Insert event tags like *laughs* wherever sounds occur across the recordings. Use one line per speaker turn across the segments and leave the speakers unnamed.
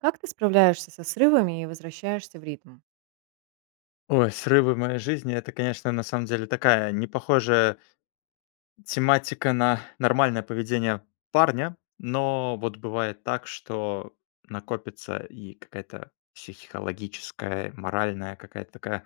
Как ты справляешься со срывами и возвращаешься в ритм?
Ой, срывы в моей жизни- это, конечно, на самом деле такая непохожая тематика на нормальное поведение парня. Но вот бывает так, что накопится и какая-то психологическая и моральная какая-то такая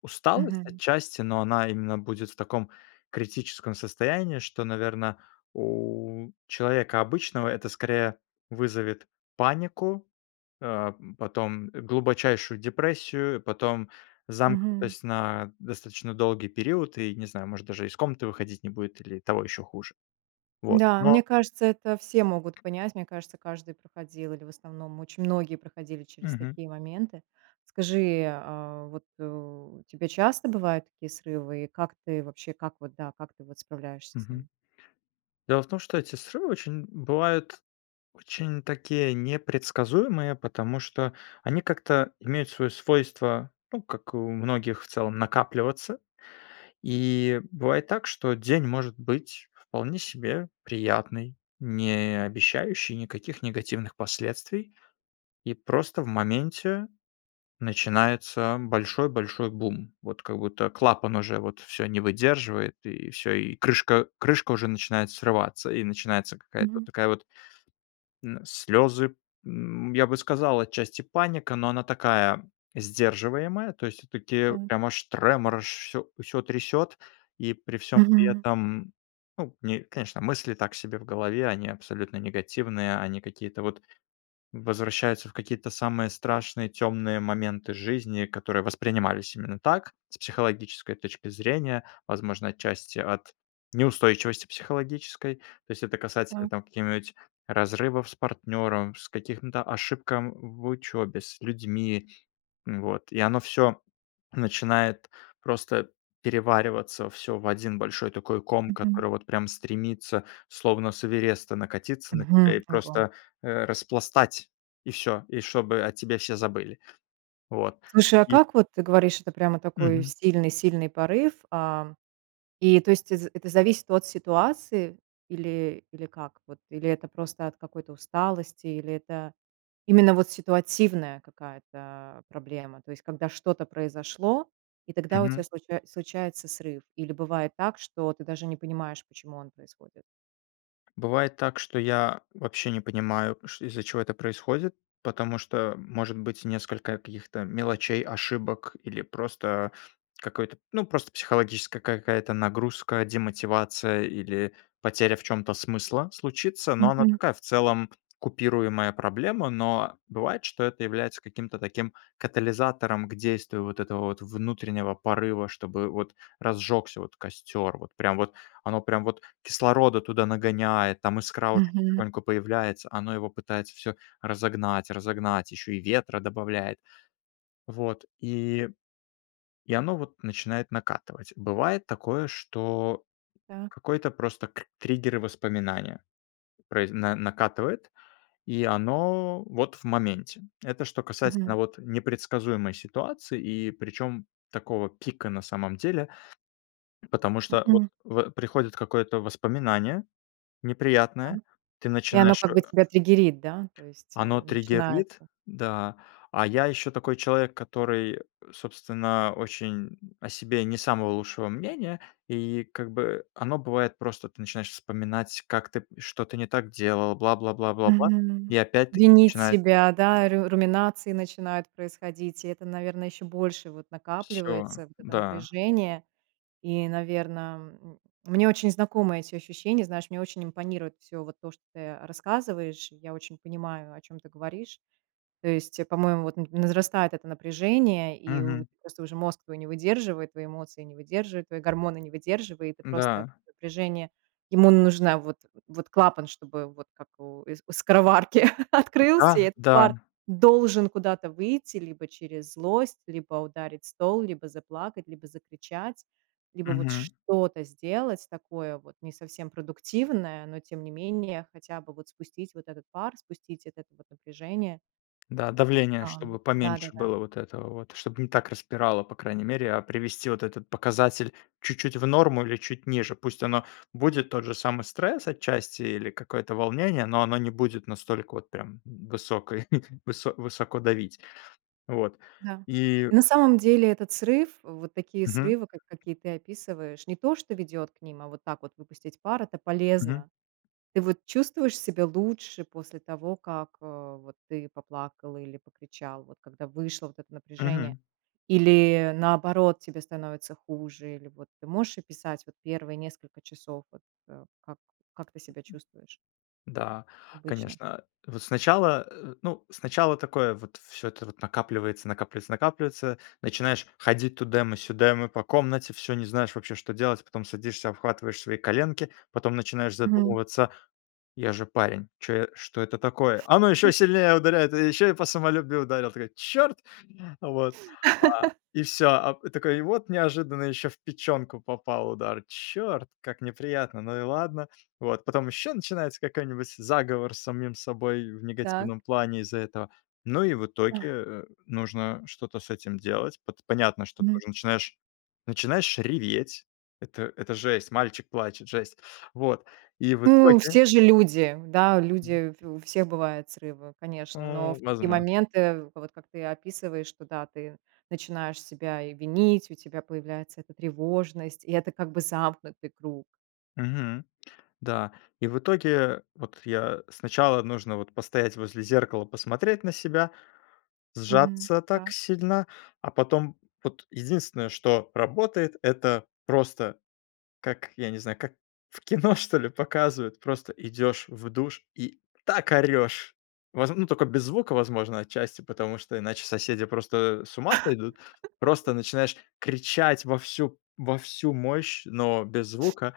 усталость
Мгм.
отчасти. Но она именно будет в таком критическом состоянии, что, наверно, у человека обычного это, скорее, вызовет панику, а потом, э, глубочайшую депрессию, потом
Мгм.
замкнутость на достаточно долгий период, и, не знаю, может даже из комнаты выходить не будет или того еще хуже. Вот.
Да. Мне
Но
кажется, это все могут понять. Мне кажется, каждый проходил или в основном очень многие проходили через
Мгм.
такие моменты. Скажи, а, вот, э, у тебя часто бывают такие срывы и как ты вообще как вот, да, как ты вот справляешься с
Мгм.
ними?
Дело в том, что эти срывы очень- бывают- очень такие непредсказуемые, потому что они как-то имеют свое свойство, ну, как и у многих в целом, накапливаться. И бывает так, что день может быть вполне себе приятный, не обещающий никаких негативных последствий. И просто в моменте начинается большой-большой бум. Вот как будто клапан уже вот всё не выдерживает и всё, и крышка крышка уже начинает срываться, и начинается какая-то
Мгм.
такая вот м, слезы, м, я бы сказал, отчасти, паника, но она такая сдерживаемая, то есть всё-таки
М.
прямо аж тремор, аж всё всё трясёт. И при всём при
Мгм.
этом, ну, не конечно, мысли так себе в голове, они абсолютно негативные, они какие-то вот возвращаются в какие-то самые страшные, темные моменты жизни, которые воспринимались именно так, с психологической точки зрения. Возможно, отчасти, от неустойчивости психологической. То есть это касательно
Да.
там какие-нибудь: разрывов с партнером, с каких, м, то ошибкам в учебе, с людьми. Вот. И оно всё начинает просто перевариваться всё в один большой такой ком,
Мгм.
который вот прям стремится, словно с Эвереста, накатиться на тебя
Мгм.
и
Ого.
просто, э, распластать. И всё. И чтобы о тебе все забыли. Вот.
Слушай, а
И
как вот, ты говоришь, это прямо такой
Мгм.
сильный-сильный порыв, а, и то есть, э, з это зависит от ситуации или или как вот? Или это просто от какой-то усталости? Или это именно вот ситуативная какая-то проблема, то есть когда что-то произошло, и тогда у
Мгм.
тебя случае случается срыв? Или бывает так, что ты даже не понимаешь, почему он происходит.
Бывает так, что я вообще не понимаю, ш из-за чего это происходит, потому что может быть несколько каких-то мелочей, ошибок, или просто какой-то, ну, просто психологическая какая-то нагрузка, демотивация или потеря в чём-то смысла случится. Но она
Мгм.
такая, в целом, купируемая проблема. Но бывает, что это является каким-то таким катализатором к действию вот этого вот внутреннего порыва, чтобы вот разжегся вот костер. Вот прям вот оно прям вот кислорода туда нагоняет, там искра уже
Мгм.
потихоньку появляется. Оно его пытается всё разогнать, разогнать, еще и ветра добавляет. Вот и И оно вот начинает накатывать. Бывает такое, что
Так.
какой-то просто кр триггеры воспоминания произ на накатывает, и оно вот в моменте. Это что
Мгм.
касательно вот непредсказуемой ситуации, и причем такого пика, на самом деле. Потому что вот
Мгм.
в приходит какое-то воспоминание
Да.
неприятное, ты
И оно
начинаешь
как бы
э
тебя триггерит, да? То есть,
Оно
э,
триггерит,
начинается.
да, а я еще такой человек, который, собственно, очень о себе не самого лучшего мнения. И как бы, оно бывает просто, ты начинаешь вспоминать, как ты что-то не так делал, бла бла бла бла бла,
Мгм.
и опять ты
Винить
начинаешь
себя, да, ру руминации начинают происходить. И это, наверно, еще больше вот
Всё,
накапливается, вот это
да.
напряжение. И, наверно, м, мне очень знакомы эти ощущения, знаешь, мне очень импонирует всё вот то, что ты, э, рассказываешь. И я очень понимаю, о чём ты говоришь. То есть, э, по-моему, вот на возрастает это напряжение, и у
Мгм.
просто уже мозг твой не выдерживает, твои эмоции не выдерживают, твои гормоны не выдерживают, и просто
Да.
напряжение. Ему нужно вот вот клапан, чтобы вот как у у скороварки открылся, и
Да,
этот
да.
пар должен куда-то выйти, либо через злость, либо ударить стол, либо заплакать, либо закричать, либо вот
Мгм.
что-то сделать такое, вот не совсем продуктивное, но, тем не менее, хотя бы вот спустить вот этот пар, спустить этот вот напряжение.
Да, давление
Да.
чтобы поменьше
Да-да-да.
было вот этого вот, чтобы не так распирало, по крайней мере. А привести вот этот показатель чуть-чуть в норму или чуть ниже. Пусть оно будет тот же самый стресс отчасти или какое-то волнение, но оно не будет настолько вот прям в высокой *chuckles* высо высоко давить. Вот.
Да.
И
И на самом деле этот срыв, вот такие
Мгм.
срывы, как какие ты описываешь, не то, что ведет к ним, а вот так вот выпустить пар, это
Мгм.
полезно. Ты вот чувствуешь себя лучше после того, как, а, вот ты поплакал или покричал, вот когда вышло вот это напряжение?
Мгм.
Или, наоборот, тебе становится хуже? Или вот ты можешь описать вот первые несколько часов, вот, э, как как ты себя чувствуешь
Да,
обычно?
конечно, вот сначала, э, ну, сначала такое вот: всё это вот накапливается, накапливается, накапливается, начинаешь ходить тудэмэ-сюдэмэ по комнате, всё, не знаешь вообще, что делать. Потом садишься, обхватываешь свои коленки, потом начинаешь
Мгм.
задумываться: "Я же парень, чё я что это такое?" Оно ещё сильнее ударяет, и ещё и по самолюбию ударило! Такой: "Чёрт!". Вот. А.
*laughs*
И всё. А п такой, и вот неожиданно ещё в печёнку попал удар. "Чёрт, как неприятно, ну и ладно". Вот, потом еще начинается какой-нибудь заговор с самим собой в
Так.
негативном плане из-за этого. Ну и в итоге,
Ах.
э, нужно что-то с этим делать. Пот понятно, что ты
Мгм.
уже начинаешь начинаешь реветь. Это это жесть, мальчик плачет, жесть. Вот. И в
Ну
итоге
все же люди. Да, люди, у в всех бывают срывы,
У,
конечно, но в такие
возмо
моменты, вот как ты описываешь, что да, ты начинаешь себя и винить, у тебя появляется эта тревожность, и это, как бы, замкнутый круг.
Мгм. Да. И в итоге, э, вот я сначала нужно вот постоять возле зеркала, посмотреть на себя,
Мгм.
сжаться так
Так.
сильно. А потом вот единственное, что работает, это просто, как, я не знаю, как в кино, что ли, показывают. Просто идешь в душ и так орешь! Воз ну, только без звука, возможно, отчасти, потому что иначе соседи просто, э, с ума сойдут.
*laughs*
Просто начинаешь кричать во всю во всю мощь, но без звука,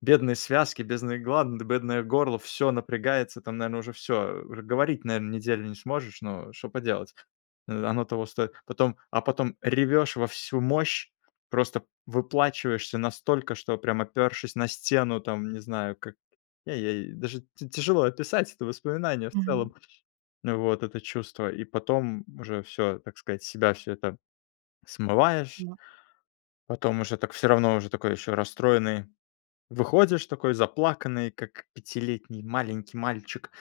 бедные связки, бедные гланды, бедное горло, всё напрягается. Там, наверно, уже всё, э. Уже говорить, наверно, неделю не сможешь, но что поделать, э, оно того стоит. Потом а потом ревешь во всю мощь, просто выплакиваешься настолько, что прям опёршись на стену, там, не знаю, как я ей даже тя тяжело описать это воспоминание в
Мгм.
целом вот, это чувство. И потом уже всё, так сказать, с себя всё это смываешь.
Мак.
Потом уже так всё равно, уже такой еще расстроенный выходишь, такой заплаканный, как пятилетний маленький мальчик.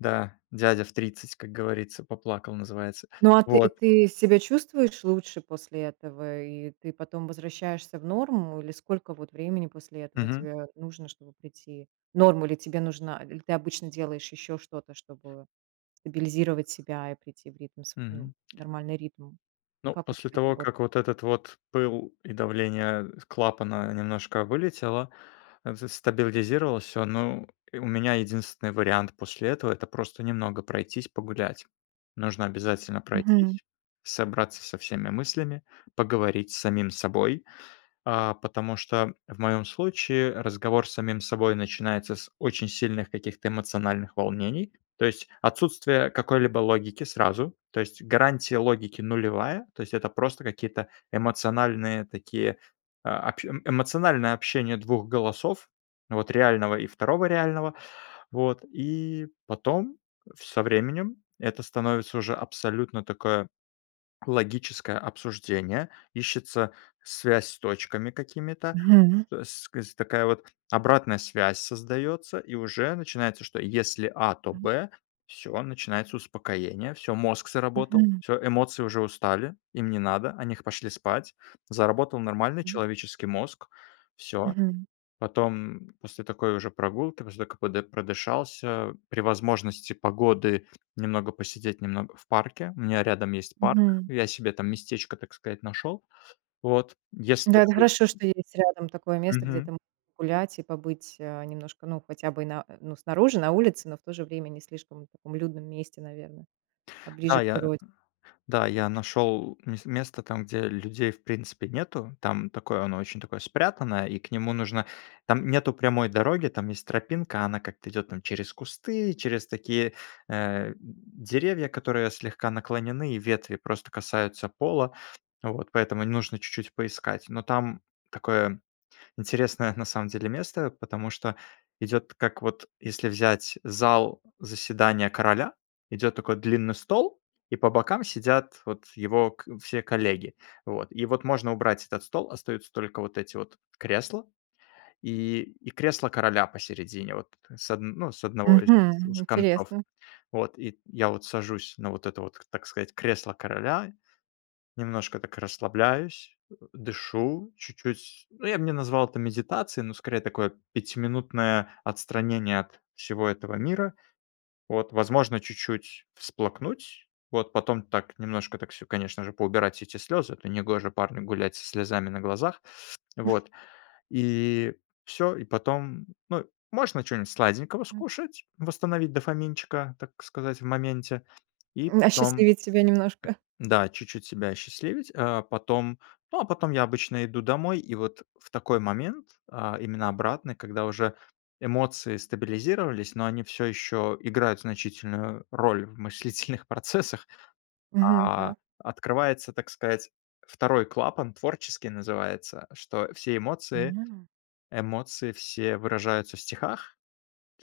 Да, дядя в 30, как говорится, поплакал, называется,
Ну а ты
вот.
ты себя чувствуешь лучше после этого, и ты потом возвращаешься в норму? Или сколько вот времени после этого
Мгм.
тебе нужно, чтобы прийти норма ли тебе нужна? Или ты обычно делаешь еще что-то, чтобы стабилизировать себя и прийти в ритм св ну,
Мгм.
нормальный ритм?
Ну,
Как у тебя
после
это
того,
работает?
как вот этот вот пыл и давление, а, клапана немножко вылетело, а, за стабилизировалось всё. Ну, и у меня единственный вариант после этого- это просто немного пройтись, погулять. Нужно обязательно
Мгм.
пройтись, собраться со всеми мыслями, поговорить с самим собой. А, потому что в моём случае разговор с самим собой начинается с очень сильных каких-то эмоциональных волнений. То есть отсутствие какой-либо логики сразу. То есть гарантия логики нулевая. То есть это просто какие-то эмоциональные такие, а, общ эмоциональное общение 2 голосов, вот реального и 2 реального. Вот. И потом, в со временем, это становится уже абсолютно такое логическое обсуждение, ищется связь с точками какими-то,
Мгм.
с кс такая вот обратная связь создается, и уже начинается, что если А- то
Мгм.
Б. Всё, начинается успокоение, всё, мозг заработал,
Мгм.
всё, эмоции уже устали, им не надо, они х пошли спать. Заработал нормальный
Мгм.
человеческий мозг, всё.
Мгм.
Потом, м, после такой уже прогулки, после того как подыш продышался, при возможности погоды немного посидеть, немного в парке. У меня рядом есть парк,
Мгм.
я себе там местечко, так сказать, нашел. Вот. Если
Да, это
вдруг
хорошо, что есть рядом такое место, где
Мгм.
ты можешь погулять и побыть, а, немножко, ну хотя бы на ну, снаружи, на улице, но, в то же время, не слишком таком людном месте, наверно, а ближе
Да,
к
я
природе.
да, я нашел мес место, там где людей, в принципе, нету, там такое, оно очень такое спрятанное и к нему нужно там нету прямой дороги, там есть тропинка, она как-то идет там через кусты, через такие, э, деревья, которые слегка наклонены, и ветви просто касаются пола. Вот, поэтому нужно чуть-чуть поискать. Но там такое интересное, на самом деле, место, потому что идет, как вот если взять зал заседания короля: идет такой длинный стол, и по бокам сидят вот его к все коллеги. Вот, и вот можно убрать этот стол. Остаются только вот эти вот кресла, и и кресло короля посередине вот, э, с одн ну, с одного из
Мгм.
из концов.
Интересно.
Вот, и я вот сажусь на вот это вот, так сказать, кресло короля, немножко так расслабляюсь, э, дышу чуть-чуть. Ну, я б не назвал это медитацией, но, скорее, такое пятиминутное отстранение от всего этого мира. Вот. Возможно чуть-чуть всплакнуть, вот. Потом так немножко, так всё, конечно же, поубирать все эти слезы, это негоже парню гулять со слезами на глазах.
*chuckles*
Вот. И, всё, и потом, ну, можно чё-нибудь сладенького
М.
скушать, восстановить дофаминчика, так сказать, в моменте, и
М,
потом
осчастливить себя немножко.
Да, чуть-чуть себя осчастливить. А потом Ну, а потом я обычно иду домой, и вот в такой момент, а, именно обратный, когда уже эмоции стабилизировались, но они всё еще играют значительную роль в мыслительных процессах.
Мгм.
А,
Так.
открывается, так сказать, 2 клапан, творческий называется, что все эмоции
М.
эмоции все выражаются в стихах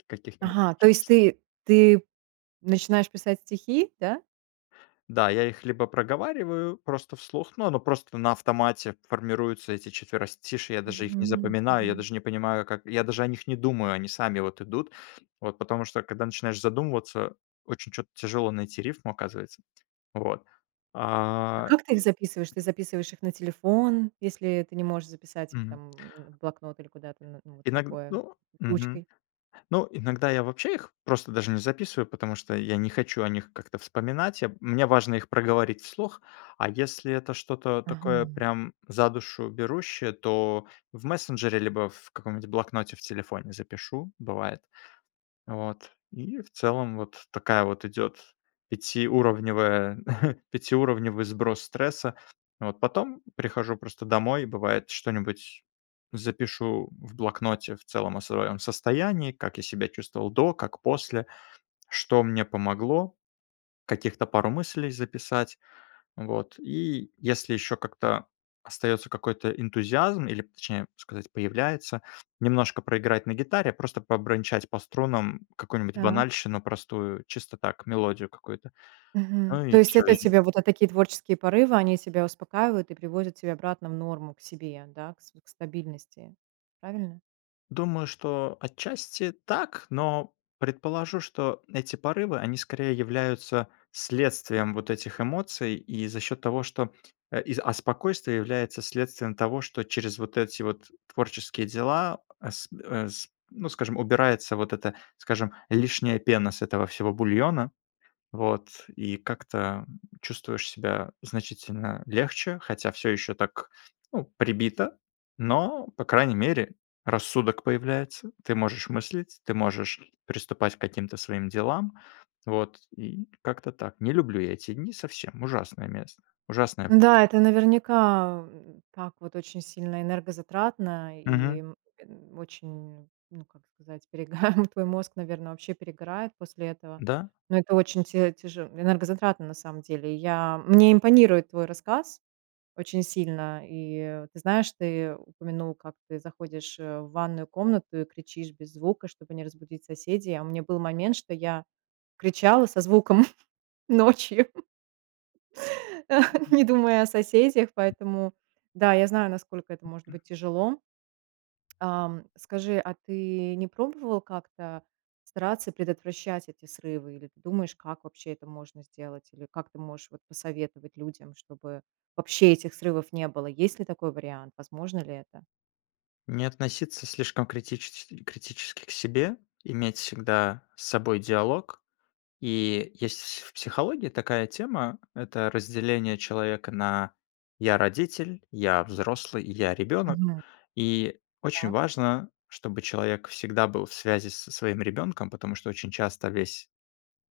каких-нибудь.
Ага. То есть
*unintelligible*
ты ты начинаешь писать стихи, да?
Да, я их либо проговариваю просто вслух, но оно просто на автомате, формируются эти четверостишья, я даже их не
Мгм.
запоминаю, я
Мгм.
даже не понимаю как я даже о них не думаю, они сами вот идут. Вот. Потому что когда начинаешь задумываться, очень чё-то тяжело найти рифму, оказывается. Вот.
А
А
как ты их записываешь? Ты записываешь их на телефон, если ты не можешь записать их,
Мгм.
там, м, в блокнот или куда-то, н ну, вот
Иног
такое,
ну, мгм.
ручкой?
Ну, иногда я вообще их просто даже не записываю, потому что я не хочу о них как-то вспоминать, а мне важно их проговорить вслух, а если это что-то такое,
Ага.
прям за душу берущее, то в мессенджере, либо в каком-нибудь блокноте в телефоне запишу, бывает. Вот. И, в целом, вот такая вот идет пятиуровневая *chuckles* пятиуровневый сброс стресса. Вот. Потом прихожу просто домой, и бывает, что-нибудь запишу в блокноте в целом о своем состоянии. Как я себя чувствовал до, как после. Что мне помогло, каких-то пару мыслей записать. Вот. И если еще как-то остается какой-то энтузиазм или, точнее сказать, появляется, немножко проиграть на гитаре, а просто побренчать по струнам какую-нибудь
Так.
банальщину простую, чисто так, мелодию какую-то.
Мгм.
Ну
То
и
есть
всё,
это у
и
тебя вот, э, такие творческие порывы, они тебя успокаивают и приводят тебя обратно в норму к себе, да, к с к стабильности, правильно?
Думаю, что отчасти так, но предположу, что эти порывы- они скорее являются следствием вот этих эмоций, и за счет того, что, а и, а, спокойствие является следствием того, что через вот эти вот творческие дела, а с э, с ну, скажем, убирается вот эта, скажем, лишняя пена с этого всего бульона. Вот. И как-то, м, чувствуешь себя значительно легче, хотя всё еще так, ну, прибито, но, по крайней мере, рассудок появляется. Ты можешь мыслить, ты можешь приступать к каким-то своим делам. Вот, и как-то так. Не люблю я эти дни совсем. Ужасное мес Ужасное время.
Н-да, это наверняка, м, так вот, очень сильно энергозатратно и,
Мгм.
м, очень, м, ну, как сказать, перегар. Твой мозг, наверно, вообще перегорает после этого.
Да.
Но это очень тя тяже энергозатратно, на самом деле. Я мне импонирует твой рассказ очень сильно. И ты знаешь, ты упомянул, как ты заходишь, э, в ванную комнату и кричишь без звука, чтобы не разбудить соседей. А у меня был момент, что я кричала со звуком *chuckles* ночью. *laughs* Не думая о соседях, поэтому да, я знаю, насколько это может быть тяжело. Ам, скажи, а ты не пробовал как-то стараться предотвращать эти срывы, или ты думаешь, как вообще это можно сделать, или как ты можешь вот посоветовать людям, чтобы вообще этих срывов не было? Есть ли такой вариант, возможно ли это?
Не относиться слишком критичес критически к себе, иметь всегда с собой диалог. И есть в с в психологии такая тема- это разделение человека на "я- родитель", "я- взрослый" и "я- ребенок".
Мгм.
И очень
Так.
важно, чтобы человек всегда был в связи со своим ребенком, потому что очень часто весь,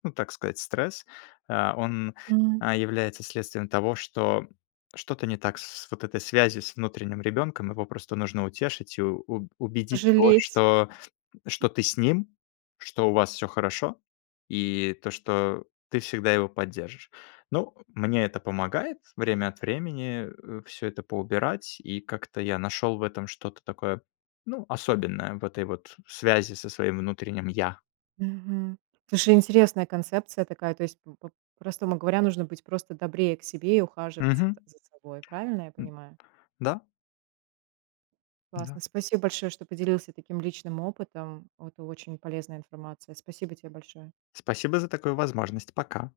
ну, так сказать, стресс, а, он,
М.
а, является следствием того, что что-то не так с с вот этой связью с внутренним ребенком. Его просто нужно утешить, и у у убедить его,
Пожалеть.
что что ты с ним, что у вас всё хорошо, и то, что ты всегда его поддержишь. Ну, мне это помогает время от времени, э, всё это поубирать, и как-то я нашел в этом что-то такое, ну, особенное, в этой вот связи со своим внутренним я.
Мгм. Слушай, интересная концепция такая, то есть, по по-простому говоря, нужно быть просто добрее к себе и ухаживать за
Мгм.
за собой, правильно я
М.
понимаю?
Да. Да.
Классно. Спасибо большое, что поделился таким личным опытом, это очень полезная информация. Спасибо те большое!
Спасибо за такую возможность. Пока.